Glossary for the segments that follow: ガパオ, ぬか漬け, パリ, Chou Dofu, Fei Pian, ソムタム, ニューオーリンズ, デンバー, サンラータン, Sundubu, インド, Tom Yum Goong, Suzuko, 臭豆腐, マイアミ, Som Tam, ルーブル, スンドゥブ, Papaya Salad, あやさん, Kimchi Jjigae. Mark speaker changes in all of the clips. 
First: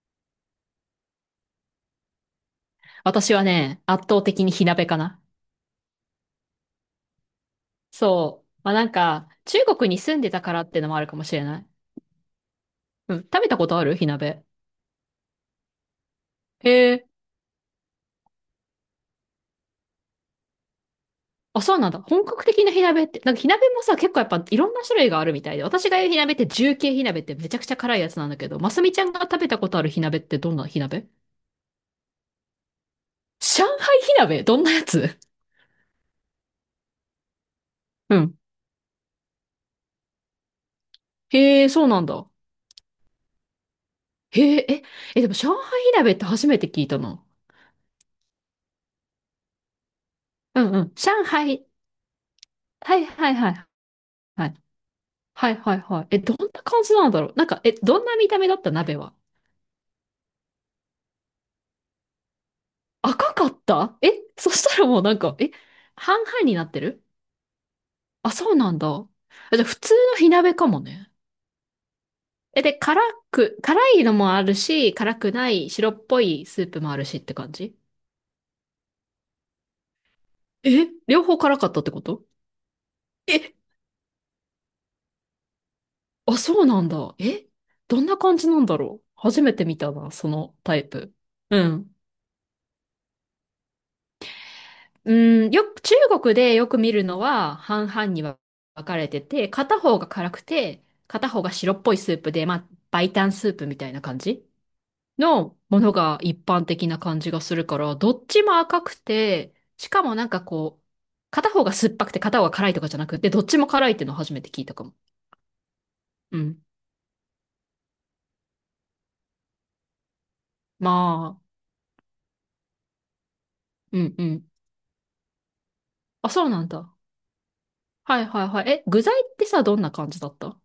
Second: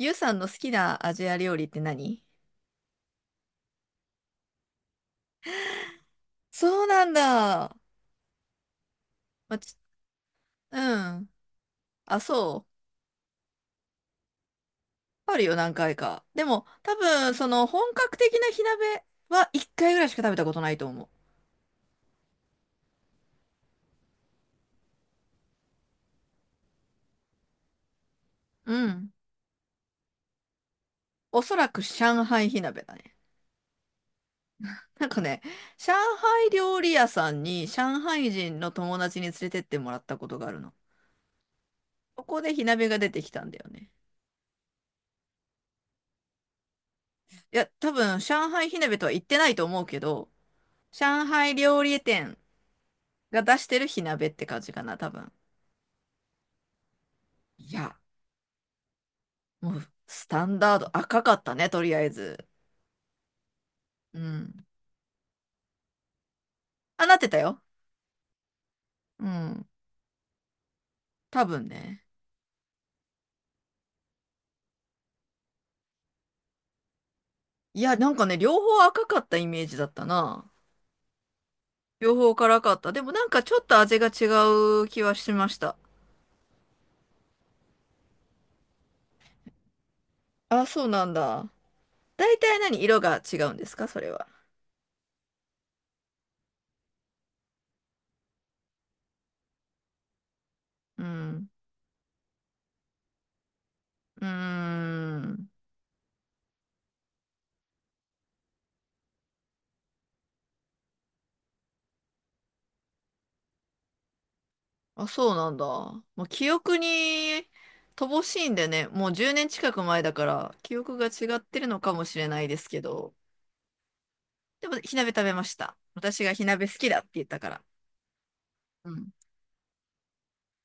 Speaker 1: ゆうさんの好きなアジア料理って何？
Speaker 2: 私はね、圧倒的に火鍋かな。
Speaker 1: そうなんだ。
Speaker 2: そう。まあ、なんか、
Speaker 1: まあ
Speaker 2: 中
Speaker 1: ち
Speaker 2: 国に住んでたからっ
Speaker 1: う
Speaker 2: てのもあるかも
Speaker 1: ん。
Speaker 2: しれない。
Speaker 1: あ、そう。
Speaker 2: うん。食べたことある火鍋？
Speaker 1: あるよ、何回か。でも、
Speaker 2: へ
Speaker 1: 多
Speaker 2: え。
Speaker 1: 分、本格的な火鍋は一回ぐらいしか食べたことないと思
Speaker 2: あ、そうなんだ。本格的な火鍋って、なんか火鍋もさ、結構やっぱいろんな種類があるみたいで、私が言う火鍋って重慶火鍋ってめちゃくちゃ辛いやつなんだけど、ま
Speaker 1: う。う
Speaker 2: すみちゃ
Speaker 1: ん。
Speaker 2: んが食べたことある火鍋ってどんな火鍋？
Speaker 1: おそらく上海火鍋だね。
Speaker 2: 上海火鍋どんなや
Speaker 1: なん
Speaker 2: つ？
Speaker 1: かね、上海料理屋さんに上
Speaker 2: う
Speaker 1: 海
Speaker 2: ん。
Speaker 1: 人の友達に連れてってもらったことがあるの。
Speaker 2: へえ、そうなん
Speaker 1: そ
Speaker 2: だ。
Speaker 1: こで火鍋が出てきたんだよね。
Speaker 2: へえ、え、え、でも上海火鍋って初めて聞いたな。
Speaker 1: いや、多分、上海火鍋とは言ってないと思うけど、
Speaker 2: うんうん。上
Speaker 1: 上海
Speaker 2: 海、
Speaker 1: 料理店
Speaker 2: はいはい
Speaker 1: が
Speaker 2: はい
Speaker 1: 出してる火鍋っ
Speaker 2: は
Speaker 1: て
Speaker 2: い。
Speaker 1: 感じかな、多分。
Speaker 2: はいはいはい。え、どんな感じなんだろう？なんか、
Speaker 1: い
Speaker 2: え、
Speaker 1: や、
Speaker 2: どんな見た目だった鍋は？
Speaker 1: もう、スタンダード、赤かったね、とりあえず。
Speaker 2: 赤かった？え、
Speaker 1: う
Speaker 2: そし
Speaker 1: ん。
Speaker 2: たらもうなんか、え、半々になってる？
Speaker 1: あ、なってたよ。
Speaker 2: あ、そうなんだ。あ、
Speaker 1: う
Speaker 2: じゃあ
Speaker 1: ん。
Speaker 2: 普通の火鍋かもね。
Speaker 1: 多分ね。
Speaker 2: え、で、辛いのもあるし、辛くない白っぽいスープもあるしって感じ？
Speaker 1: いや、なんかね、両方赤かったイメージだったな。
Speaker 2: え、両方辛かったってこ
Speaker 1: 両
Speaker 2: と？
Speaker 1: 方辛かった。でもなんかち
Speaker 2: え、
Speaker 1: ょっと味が違う気はしました。
Speaker 2: あ、そうなんだ。え、どんな感じなんだろう？初めて見たな、その
Speaker 1: あ、
Speaker 2: タ
Speaker 1: そ
Speaker 2: イ
Speaker 1: うなん
Speaker 2: プ。
Speaker 1: だ。
Speaker 2: うん。
Speaker 1: 大体何色が違うんですか、それは。
Speaker 2: うん、よく、中国でよく見るのは半々に分かれてて、片方が辛くて、
Speaker 1: う
Speaker 2: 片方
Speaker 1: ん。
Speaker 2: が白っぽいスープで、まあ、白湯スープみたいな感
Speaker 1: うー
Speaker 2: じ
Speaker 1: ん。
Speaker 2: のものが一般的な感じがするから、どっちも赤くて、しかもなんかこう、片方が酸っぱくて片方が辛いとかじゃなくて、どっちも辛いっていうのを初めて聞いたかも。
Speaker 1: あ、そうなんだ。もう
Speaker 2: う
Speaker 1: 記
Speaker 2: ん。
Speaker 1: 憶に乏しいんでね、もう10年近く前だから、記憶が違
Speaker 2: ま
Speaker 1: っ
Speaker 2: あ、
Speaker 1: てるのかもしれないですけど、
Speaker 2: うんうん。
Speaker 1: でも、火鍋食べました。私
Speaker 2: あ、
Speaker 1: が火
Speaker 2: そうな
Speaker 1: 鍋
Speaker 2: ん
Speaker 1: 好き
Speaker 2: だ。
Speaker 1: だって言ったから。
Speaker 2: はいはいはい。え、
Speaker 1: う
Speaker 2: 具
Speaker 1: ん。
Speaker 2: 材ってさ、どんな感じだった？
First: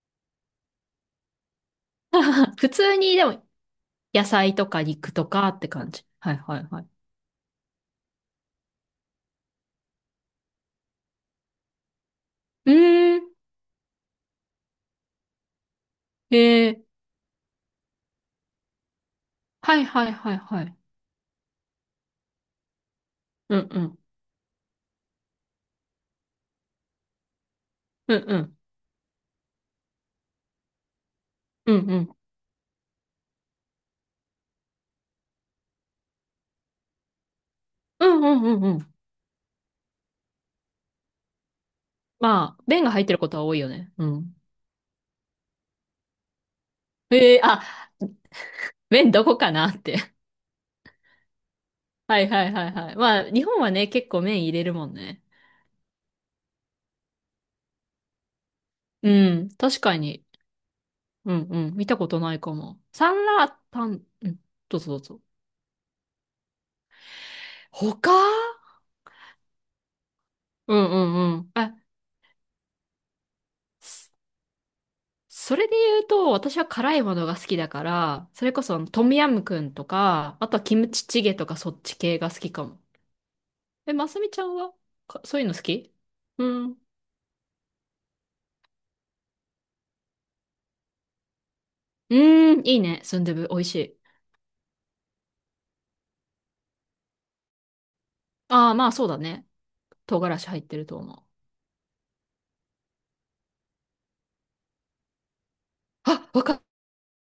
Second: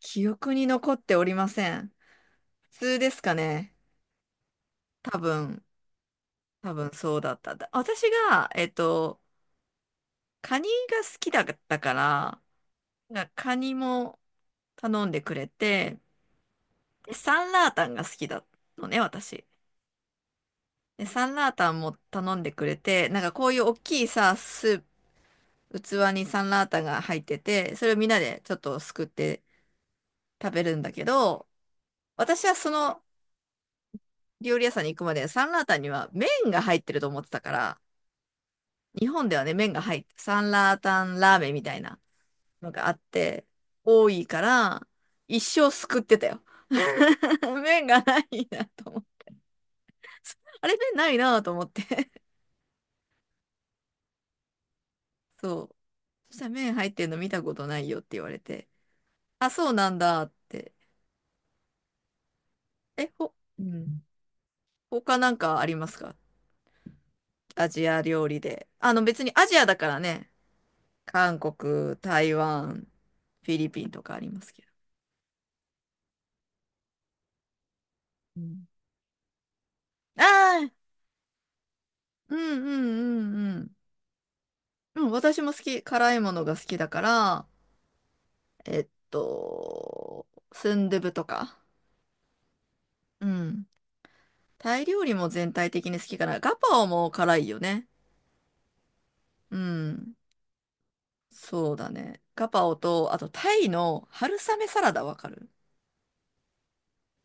Speaker 1: 記憶に残っておりません。
Speaker 2: 普
Speaker 1: 普
Speaker 2: 通
Speaker 1: 通で
Speaker 2: に
Speaker 1: す
Speaker 2: で
Speaker 1: か
Speaker 2: も
Speaker 1: ね。
Speaker 2: 野菜とか肉
Speaker 1: 多
Speaker 2: とかっ
Speaker 1: 分、
Speaker 2: て感じ。はいはい
Speaker 1: 多
Speaker 2: はい。
Speaker 1: 分そうだった。私が、カニが好きだったから、
Speaker 2: ええ
Speaker 1: なんかカニも頼んでくれて、
Speaker 2: ええ、
Speaker 1: でサンラータンが好きだのね、私。
Speaker 2: はいはいはいはい。
Speaker 1: で、サンラータンも頼んでくれて、なんかこう
Speaker 2: う
Speaker 1: いう
Speaker 2: ん
Speaker 1: 大
Speaker 2: うん。
Speaker 1: きいさ、スープ、器にサンラータンが入ってて、それをみん
Speaker 2: う
Speaker 1: な
Speaker 2: んう
Speaker 1: でちょ
Speaker 2: ん。
Speaker 1: っとすくって食べるんだけど、
Speaker 2: うんうん。
Speaker 1: 私はその料理屋さんに行くまでサンラータンには麺が入ってると思ってたから、
Speaker 2: うんうんうんうん。
Speaker 1: 日本ではね、麺が入って、サンラータンラーメンみたいな
Speaker 2: まあ、
Speaker 1: の
Speaker 2: 麺
Speaker 1: が
Speaker 2: が
Speaker 1: あっ
Speaker 2: 入ってることは
Speaker 1: て、
Speaker 2: 多いよね。う
Speaker 1: 多い
Speaker 2: ん。
Speaker 1: から、一生すくってたよ。
Speaker 2: ええ、あ、
Speaker 1: 麺がないなと思っ
Speaker 2: 麺ど
Speaker 1: て。
Speaker 2: こかなって。
Speaker 1: あれ、麺ないなと思って。
Speaker 2: はいはいはいはい。まあ、日本はね、結構麺入れるもんね。
Speaker 1: そう。そしたら麺入ってるの見たことないよって言われて。
Speaker 2: うん、
Speaker 1: あ、そう
Speaker 2: 確
Speaker 1: な
Speaker 2: か
Speaker 1: ん
Speaker 2: に。
Speaker 1: だって。
Speaker 2: うんうん。見たことないかも。
Speaker 1: え、
Speaker 2: サン
Speaker 1: ほ、
Speaker 2: ラー
Speaker 1: う
Speaker 2: タ
Speaker 1: ん。
Speaker 2: ン、うん、どうぞどう
Speaker 1: 他
Speaker 2: ぞ。
Speaker 1: なんかありますか、アジ
Speaker 2: 他、
Speaker 1: ア料理で？別にアジアだからね。
Speaker 2: うんうんう
Speaker 1: 韓
Speaker 2: ん。あ、
Speaker 1: 国、台湾、フィリピンとかありますけど。
Speaker 2: それで言うと、私は辛いものが好きだから、
Speaker 1: う
Speaker 2: それこ
Speaker 1: ん、
Speaker 2: そあのトムヤムクンとか、あと
Speaker 1: あ
Speaker 2: は
Speaker 1: あ、
Speaker 2: キムチチゲとかそっち系が
Speaker 1: うん
Speaker 2: 好き
Speaker 1: うん
Speaker 2: か
Speaker 1: う
Speaker 2: も。
Speaker 1: んうん。
Speaker 2: え、ますみちゃんは
Speaker 1: うん、
Speaker 2: かそう
Speaker 1: 私
Speaker 2: いう
Speaker 1: も
Speaker 2: の
Speaker 1: 好
Speaker 2: 好
Speaker 1: き、
Speaker 2: き？
Speaker 1: 辛いもの
Speaker 2: う
Speaker 1: が好
Speaker 2: ん。
Speaker 1: き
Speaker 2: う
Speaker 1: だから、スンドゥブとか。
Speaker 2: ーん、いいね。スン
Speaker 1: う
Speaker 2: ドゥブ、美味
Speaker 1: ん。
Speaker 2: しい。
Speaker 1: タイ料理も全体的に好きかな。ガパオも辛いよね。
Speaker 2: ああ、まあそうだね。
Speaker 1: うん。
Speaker 2: 唐辛子入ってると思う。
Speaker 1: そうだね。ガパオと、あとタイの春雨サラダわかる
Speaker 2: あ、わか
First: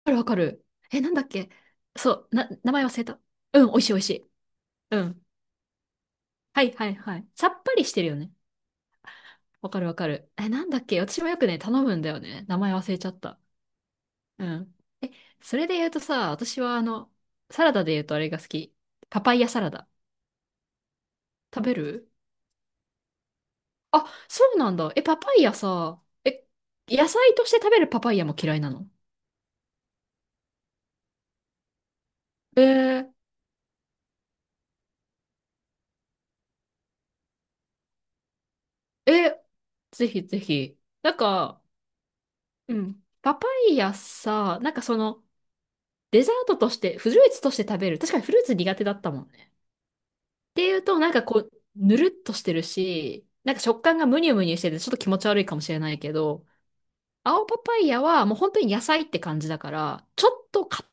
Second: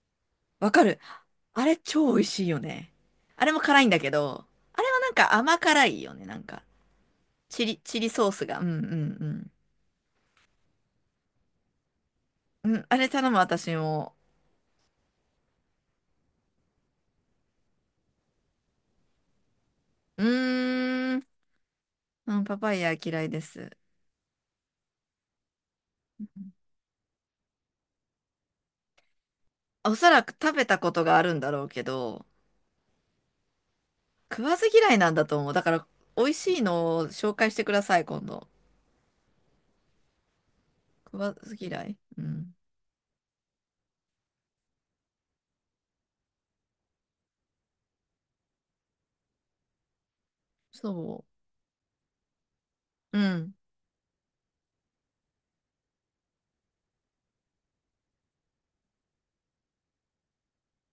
Speaker 2: るわかる。
Speaker 1: わかる。
Speaker 2: え、なんだっけ？
Speaker 1: あれ超美味
Speaker 2: そう、
Speaker 1: しい
Speaker 2: な、
Speaker 1: よ
Speaker 2: 名前
Speaker 1: ね。
Speaker 2: 忘れた。
Speaker 1: あれも
Speaker 2: うん、美
Speaker 1: 辛
Speaker 2: 味
Speaker 1: いん
Speaker 2: しい美
Speaker 1: だ
Speaker 2: 味し
Speaker 1: け
Speaker 2: い。
Speaker 1: ど、あれは
Speaker 2: う
Speaker 1: なん
Speaker 2: ん。
Speaker 1: か甘辛いよね。なん
Speaker 2: は
Speaker 1: か、
Speaker 2: いはいはい。さっ
Speaker 1: チ
Speaker 2: ぱ
Speaker 1: リ、
Speaker 2: りし
Speaker 1: チ
Speaker 2: て
Speaker 1: リ
Speaker 2: るよ
Speaker 1: ソー
Speaker 2: ね。
Speaker 1: スが。うんうん
Speaker 2: わかるわかる。え、なんだっけ？私もよくね、頼むんだよね。名
Speaker 1: う
Speaker 2: 前
Speaker 1: ん。うん、
Speaker 2: 忘
Speaker 1: あ
Speaker 2: れち
Speaker 1: れ
Speaker 2: ゃっ
Speaker 1: 頼む
Speaker 2: た。
Speaker 1: 私も。
Speaker 2: うん。え、それで言うとさ、私はあの、サラダで言うとあれが好き。パパイヤサラダ。
Speaker 1: うーん、
Speaker 2: 食べる？
Speaker 1: うん、パパイヤ嫌いです。
Speaker 2: あ、そうなんだ。え、パパイヤさ、え、野菜として食べるパパイヤも嫌いなの？
Speaker 1: おそらく食べたことがあるんだろうけど、
Speaker 2: えー、
Speaker 1: 食わず嫌いなんだと思う。だから、美味しいのを紹介してください、今度。
Speaker 2: え、ぜひぜひ。な
Speaker 1: 食
Speaker 2: ん
Speaker 1: わず
Speaker 2: か、
Speaker 1: 嫌い。うん。
Speaker 2: うん。パパイヤさ、なんかその、デザートとして、フルーツとして食べる。確かにフルーツ苦手だったもんね。っていうと、なん
Speaker 1: そ
Speaker 2: かこう、ぬるっとしてる
Speaker 1: う。う
Speaker 2: し、な
Speaker 1: ん。
Speaker 2: んか食感がムニュムニュしてて、ちょっと気持ち悪いかもしれないけど、青パパイヤはもう本当に野菜って感じだから、ちょっと固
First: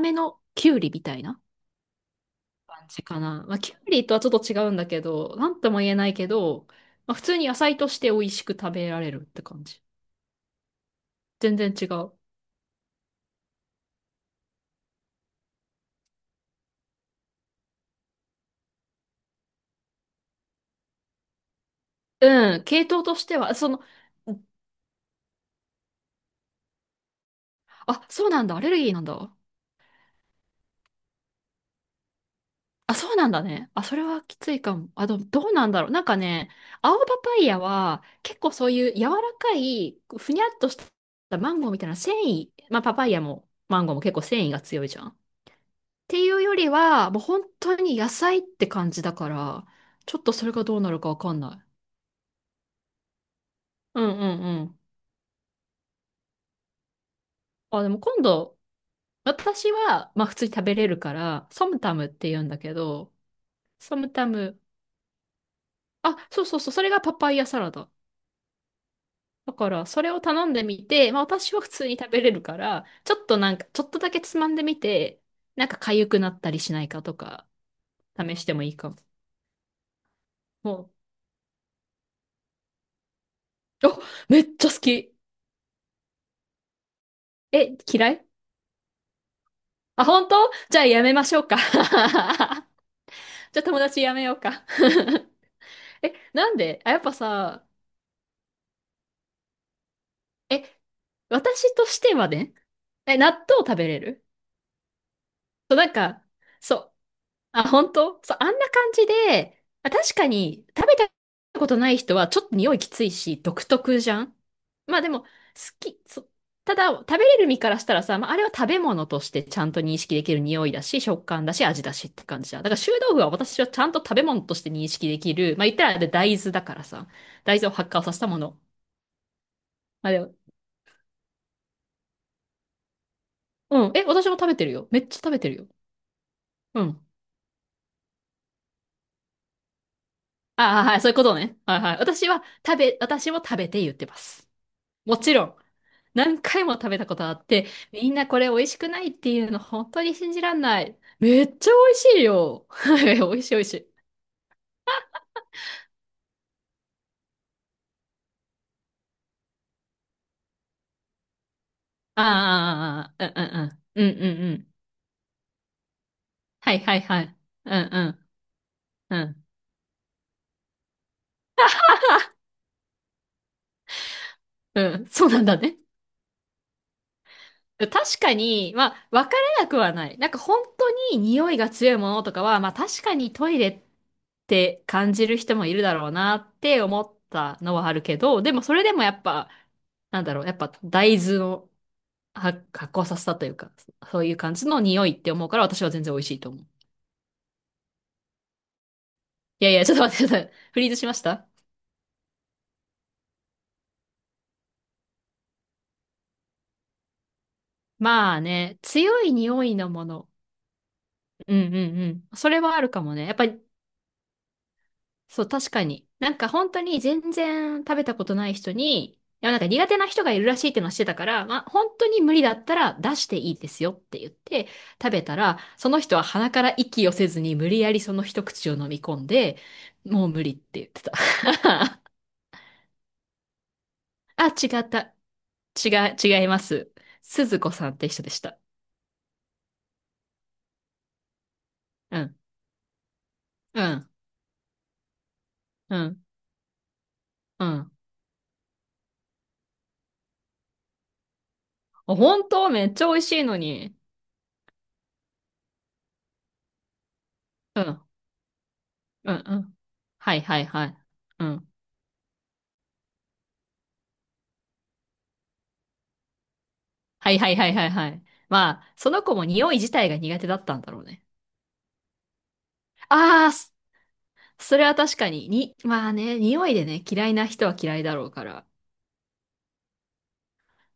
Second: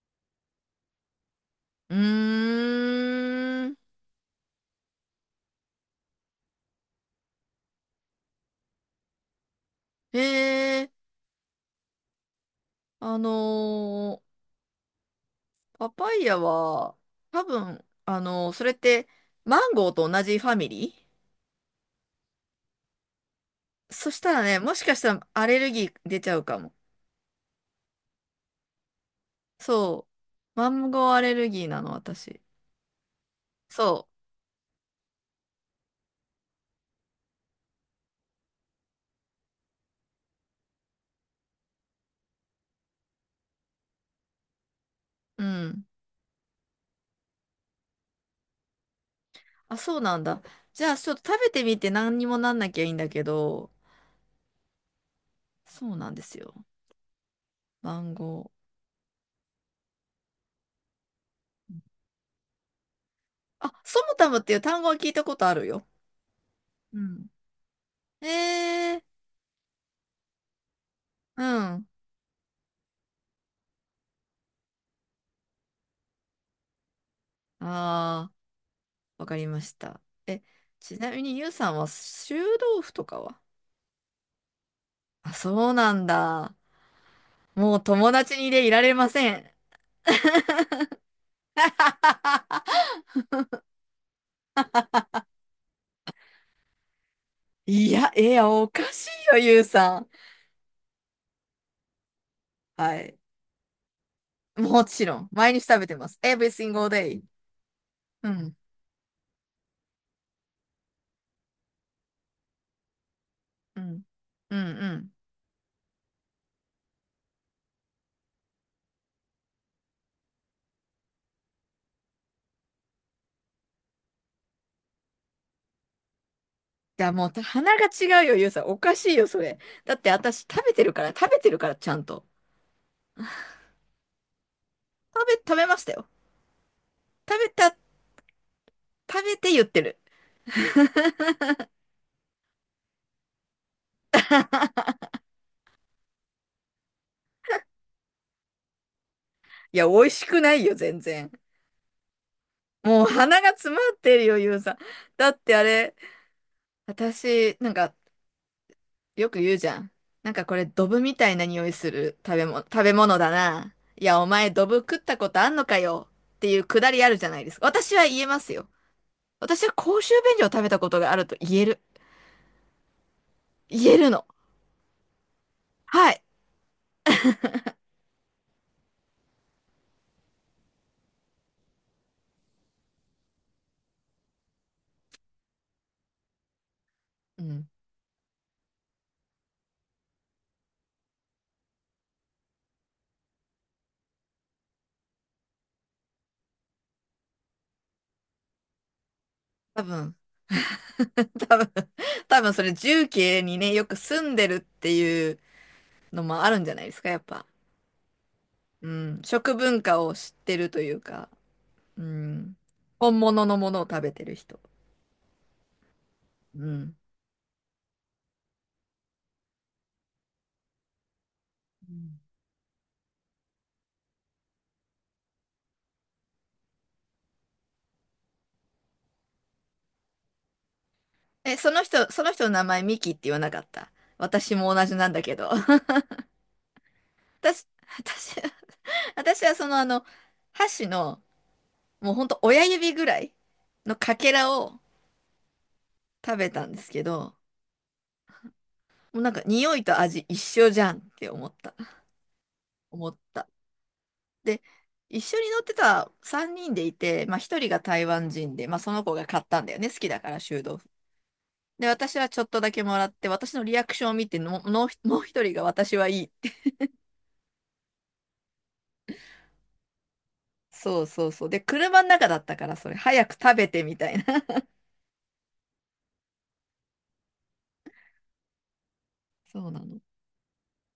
Speaker 2: めのキュウリみたいな
Speaker 1: う
Speaker 2: 感じかな。まあ、
Speaker 1: ー
Speaker 2: キ
Speaker 1: ん。
Speaker 2: ュウリとはちょっと違うんだけど、なんとも言えないけど、まあ、普通に野菜として美味しく食べられるって感じ。
Speaker 1: えー、
Speaker 2: 全然違う。
Speaker 1: あのーパパイヤは、多分、それって、マンゴーと同じファミリ
Speaker 2: うん、系統としては、その、
Speaker 1: ー。そしたらね、もしかしたらアレルギー出ちゃうかも。
Speaker 2: あ、そうなんだ、アレルギーなんだ。
Speaker 1: そう。マンゴーアレルギーなの、私。
Speaker 2: あ、そうなんだね。あ、
Speaker 1: そ
Speaker 2: それはきついかも。あ、どうなんだろう。なんかね、青パパイヤは結構そういう柔らかい、ふにゃっとしたマンゴーみたいな繊維、まあパパイヤもマンゴーも結構繊維が強いじゃん。っ
Speaker 1: う。うん。
Speaker 2: ていうよりは、もう本当に野菜って感じだから、
Speaker 1: あ、そう
Speaker 2: ち
Speaker 1: な
Speaker 2: ょ
Speaker 1: ん
Speaker 2: っと
Speaker 1: だ。
Speaker 2: それがどう
Speaker 1: じゃ
Speaker 2: な
Speaker 1: あ、
Speaker 2: る
Speaker 1: ち
Speaker 2: か
Speaker 1: ょっ
Speaker 2: わ
Speaker 1: と
Speaker 2: か
Speaker 1: 食
Speaker 2: ん
Speaker 1: べ
Speaker 2: な
Speaker 1: て
Speaker 2: い。
Speaker 1: みて何にもなんなきゃいいんだけど、
Speaker 2: うんうんうん。
Speaker 1: そうなんですよ。
Speaker 2: あ、で
Speaker 1: マ
Speaker 2: も
Speaker 1: ン
Speaker 2: 今
Speaker 1: ゴ
Speaker 2: 度、私は、まあ普通に食べれるから、ソ
Speaker 1: ー。
Speaker 2: ムタムって言うんだけど、
Speaker 1: あ、
Speaker 2: ソ
Speaker 1: ソ
Speaker 2: ム
Speaker 1: ム
Speaker 2: タ
Speaker 1: タムってい
Speaker 2: ム、
Speaker 1: う単語は聞いたことあるよ。
Speaker 2: あ、そうそうそう、それ
Speaker 1: う
Speaker 2: がパ
Speaker 1: ん。
Speaker 2: パイヤサラダ。
Speaker 1: えー、
Speaker 2: だから、それを頼んでみて、まあ
Speaker 1: う
Speaker 2: 私は普
Speaker 1: ん。
Speaker 2: 通に食べれるから、ちょっとなんか、ちょっとだけつまんでみて、なんか痒くなったりしないかとか、
Speaker 1: ああ。
Speaker 2: 試してもいいかも。
Speaker 1: わかりました。え、
Speaker 2: も
Speaker 1: ちなみにゆうさんは臭豆腐とかは？
Speaker 2: う、めっちゃ好き。
Speaker 1: あ、そうなんだ。も
Speaker 2: え、
Speaker 1: う
Speaker 2: 嫌
Speaker 1: 友
Speaker 2: い？
Speaker 1: 達にでいられません。
Speaker 2: あ、本当？じゃあやめましょうか。じゃあ友達やめようか。え、なんで？あ、やっぱさ、
Speaker 1: いや、いや、おかしいよ、ゆうさん。
Speaker 2: え、私としてはね、
Speaker 1: は
Speaker 2: え、
Speaker 1: い。
Speaker 2: 納豆食べれる？
Speaker 1: もちろん、毎日
Speaker 2: そう、
Speaker 1: 食
Speaker 2: な
Speaker 1: べ
Speaker 2: ん
Speaker 1: てます。
Speaker 2: か、
Speaker 1: Every
Speaker 2: そ
Speaker 1: single
Speaker 2: う。
Speaker 1: day。
Speaker 2: あ、本当
Speaker 1: う
Speaker 2: そう、あ
Speaker 1: ん、
Speaker 2: んな感じで、あ、確かに食べたことない人はちょっと匂いきついし、独
Speaker 1: う
Speaker 2: 特
Speaker 1: ん、
Speaker 2: じゃん。
Speaker 1: うん、う
Speaker 2: まあで
Speaker 1: ん。
Speaker 2: も、好き、そう、ただ食べれる身からしたらさ、まああれは食べ物としてちゃんと認識できる匂いだし、食感だし、味だしって感じじゃん。だから臭豆腐は私はちゃんと食べ物として認識できる。まあ言ったらあれ大豆だから
Speaker 1: い
Speaker 2: さ、
Speaker 1: や、もう、
Speaker 2: 大豆を
Speaker 1: 鼻が
Speaker 2: 発酵させ
Speaker 1: 違
Speaker 2: た
Speaker 1: うよ、
Speaker 2: も
Speaker 1: ゆう
Speaker 2: の。
Speaker 1: さん。おかしいよ、それ。だっ
Speaker 2: ま
Speaker 1: て、
Speaker 2: あでも、
Speaker 1: 私、食べてるから、食べてるから、ちゃんと。
Speaker 2: うん、え、私も食べてるよ。めっちゃ
Speaker 1: 食
Speaker 2: 食
Speaker 1: べ、
Speaker 2: べて
Speaker 1: 食
Speaker 2: る
Speaker 1: べ
Speaker 2: よ。
Speaker 1: ましたよ。
Speaker 2: うん。
Speaker 1: 食べた、食べて言ってる。
Speaker 2: ああ、はい、そういう ことね。はいはい。私は食べ、私も食べて言ってます。もちろん、何回も食べたことあって、みんなこれ美味しくないっていうの
Speaker 1: いや、
Speaker 2: 本
Speaker 1: 美
Speaker 2: 当
Speaker 1: 味
Speaker 2: に
Speaker 1: し
Speaker 2: 信
Speaker 1: く
Speaker 2: じ
Speaker 1: な
Speaker 2: らん
Speaker 1: いよ、
Speaker 2: ない。
Speaker 1: 全然。
Speaker 2: めっちゃ美味しいよ。は
Speaker 1: もう
Speaker 2: い、美
Speaker 1: 鼻
Speaker 2: 味
Speaker 1: が
Speaker 2: しい美味し
Speaker 1: 詰ま
Speaker 2: い。
Speaker 1: ってるよ、ゆうさん。だってあれ、私、なんか、よく言うじゃん。なんかこれ、ドブみたいな匂いする食べ物、食べ
Speaker 2: あ
Speaker 1: 物だ
Speaker 2: あ、
Speaker 1: な。
Speaker 2: うんうんうん。
Speaker 1: い
Speaker 2: う
Speaker 1: や、
Speaker 2: ん
Speaker 1: お
Speaker 2: うん
Speaker 1: 前、
Speaker 2: う
Speaker 1: ド
Speaker 2: ん。
Speaker 1: ブ食ったことあんのかよ。っていう
Speaker 2: は
Speaker 1: く
Speaker 2: い
Speaker 1: だ
Speaker 2: はい
Speaker 1: りある
Speaker 2: は
Speaker 1: じゃ
Speaker 2: い。
Speaker 1: ないですか。
Speaker 2: うん
Speaker 1: 私は
Speaker 2: う
Speaker 1: 言えますよ。
Speaker 2: ん。うん。
Speaker 1: 私は公衆便所を食べたことがあると言える。言えるの。
Speaker 2: うん。そうなんだね。
Speaker 1: はい。
Speaker 2: 確かに、まあ、わからなくはない。なんか本当に匂いが強いものとかは、まあ確かにトイレって感じる人もいるだろうなって思っ
Speaker 1: う
Speaker 2: た
Speaker 1: ん。
Speaker 2: のはあるけど、でもそれでもやっぱ、なんだろう、やっぱ大豆の発酵させたというか、そういう感じの匂いって思うから私は全然美味しいと思う。いやい
Speaker 1: 多
Speaker 2: や、ちょっと待
Speaker 1: 分、
Speaker 2: って、ちょっとフリーズし ました。
Speaker 1: 多分、多分それ、重慶にね、よく住んでるっていうのもあるんじゃないですか、やっぱ。
Speaker 2: まあね、
Speaker 1: うん。
Speaker 2: 強い
Speaker 1: 食
Speaker 2: 匂い
Speaker 1: 文
Speaker 2: の
Speaker 1: 化
Speaker 2: も
Speaker 1: を知
Speaker 2: の。
Speaker 1: ってるというか。
Speaker 2: うんうんう
Speaker 1: う
Speaker 2: ん。そ
Speaker 1: ん。
Speaker 2: れはあるかも
Speaker 1: 本
Speaker 2: ね。やっぱ
Speaker 1: 物の
Speaker 2: り、
Speaker 1: ものを食べてる人。
Speaker 2: そう、確かに。なんか
Speaker 1: う
Speaker 2: 本当
Speaker 1: ん。
Speaker 2: に全然食べたことない人に、いや、なんか苦手な人がいるらしいっていうのはしてたから、まあ本
Speaker 1: う
Speaker 2: 当
Speaker 1: ん。
Speaker 2: に無理だったら出していいですよって言って食べたら、その人は鼻から息をせずに無理やりその一口を飲み込んで、もう無理って言ってた。
Speaker 1: え、その人の名前ミキって言わなかった？
Speaker 2: あ、
Speaker 1: 私
Speaker 2: 違
Speaker 1: も同
Speaker 2: っ
Speaker 1: じなん
Speaker 2: た。
Speaker 1: だけど。
Speaker 2: 違う、違います。鈴
Speaker 1: 私、
Speaker 2: 子さんって人でし
Speaker 1: 私、
Speaker 2: た。
Speaker 1: 私は箸の、もう
Speaker 2: う
Speaker 1: ほんと
Speaker 2: ん。
Speaker 1: 親指ぐらい
Speaker 2: う
Speaker 1: の
Speaker 2: ん。
Speaker 1: かけらを
Speaker 2: うん。
Speaker 1: 食べたんですけど、
Speaker 2: うん。
Speaker 1: もうなんか匂いと味一緒じゃんって思った。
Speaker 2: あ、本当めっち
Speaker 1: 思
Speaker 2: ゃ美
Speaker 1: っ
Speaker 2: 味しい
Speaker 1: た。
Speaker 2: のに。
Speaker 1: で、一緒に乗ってた3人でいて、まあ1人が
Speaker 2: うん。
Speaker 1: 台湾人で、まあその子が
Speaker 2: う
Speaker 1: 買
Speaker 2: ん。
Speaker 1: っ
Speaker 2: う
Speaker 1: たんだ
Speaker 2: ん。
Speaker 1: よね。好きだか
Speaker 2: は
Speaker 1: ら、
Speaker 2: いは
Speaker 1: 臭
Speaker 2: い
Speaker 1: 豆
Speaker 2: は
Speaker 1: 腐。
Speaker 2: い。うん。
Speaker 1: で、私はちょっとだけもらって、私のリアクションを見ての、もうもう一人が私はいいって。
Speaker 2: はいはいはいはいはい。まあ、その子も匂い自体が苦手だったんだ
Speaker 1: そ
Speaker 2: ろう
Speaker 1: う
Speaker 2: ね。
Speaker 1: そうそう。で、車の中だったから、それ、早く
Speaker 2: ああ、
Speaker 1: 食べ
Speaker 2: そ
Speaker 1: てみたいな。
Speaker 2: それは確かに。に、まあね、匂いでね、嫌いな人は嫌いだろうから。
Speaker 1: そうなの。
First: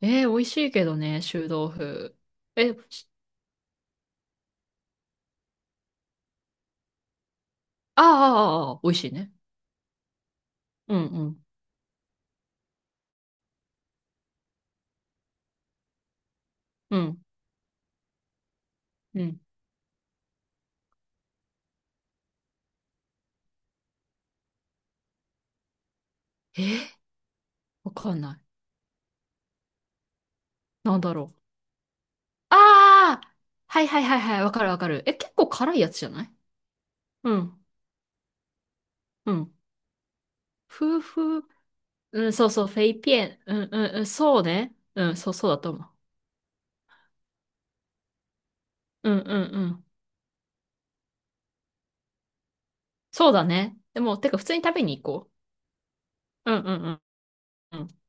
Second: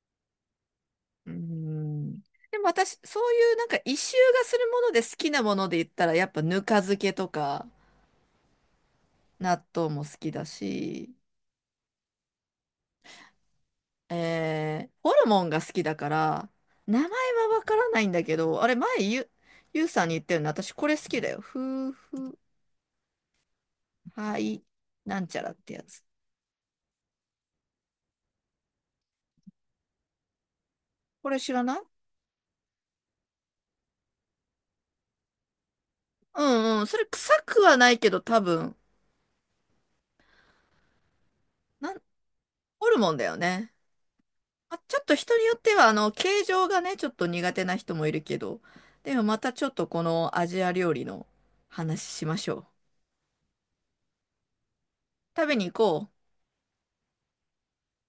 Speaker 2: えー、美味しいけどね、
Speaker 1: うー
Speaker 2: 臭豆腐。
Speaker 1: ん。でも
Speaker 2: え、
Speaker 1: 私、
Speaker 2: し、
Speaker 1: そういうなんか一周がするもので好きなもので言ったら、やっぱぬか漬けとか、
Speaker 2: あーあー、あーあー、ああ美味しいね。
Speaker 1: 納豆も好きだ
Speaker 2: うん
Speaker 1: し、
Speaker 2: うん。
Speaker 1: ホルモンが好きだから、
Speaker 2: う
Speaker 1: 名前
Speaker 2: ん。
Speaker 1: はわからないんだけど、あれ、前
Speaker 2: う
Speaker 1: ゆ、
Speaker 2: ん。
Speaker 1: ゆうさんに言ったよね。私、これ好きだよ。夫婦、はい、なんちゃらってやつ。
Speaker 2: えー、わかんない。なんだ
Speaker 1: こ
Speaker 2: ろ
Speaker 1: れ
Speaker 2: う。
Speaker 1: 知らない？
Speaker 2: ああ、はいはいはいはい、わかるわかる。え、結構辛いやつじゃない？
Speaker 1: うんうん。それ臭
Speaker 2: う
Speaker 1: く
Speaker 2: ん、
Speaker 1: はないけど多分、
Speaker 2: うん。夫婦、
Speaker 1: なん、
Speaker 2: うん、そうそう、フェ
Speaker 1: ホ
Speaker 2: イ
Speaker 1: ルモ
Speaker 2: ピ
Speaker 1: ンだ
Speaker 2: エ
Speaker 1: よ
Speaker 2: ン。うん
Speaker 1: ね。
Speaker 2: うんうん、そうね。
Speaker 1: あ、ちょっ
Speaker 2: う
Speaker 1: と
Speaker 2: ん、そう
Speaker 1: 人に
Speaker 2: そう
Speaker 1: よ
Speaker 2: だ
Speaker 1: っ
Speaker 2: と
Speaker 1: て
Speaker 2: 思
Speaker 1: は、
Speaker 2: う。
Speaker 1: 形状がね、ちょっと苦手な人もいるけど。
Speaker 2: う
Speaker 1: で
Speaker 2: ん
Speaker 1: も
Speaker 2: うん
Speaker 1: またち
Speaker 2: う
Speaker 1: ょっ
Speaker 2: ん。
Speaker 1: とこのアジア料理の話しましょう。
Speaker 2: そうだね。でも、てか普通に食べに行こ
Speaker 1: 食べに行こう。
Speaker 2: う。うんうんうんうん。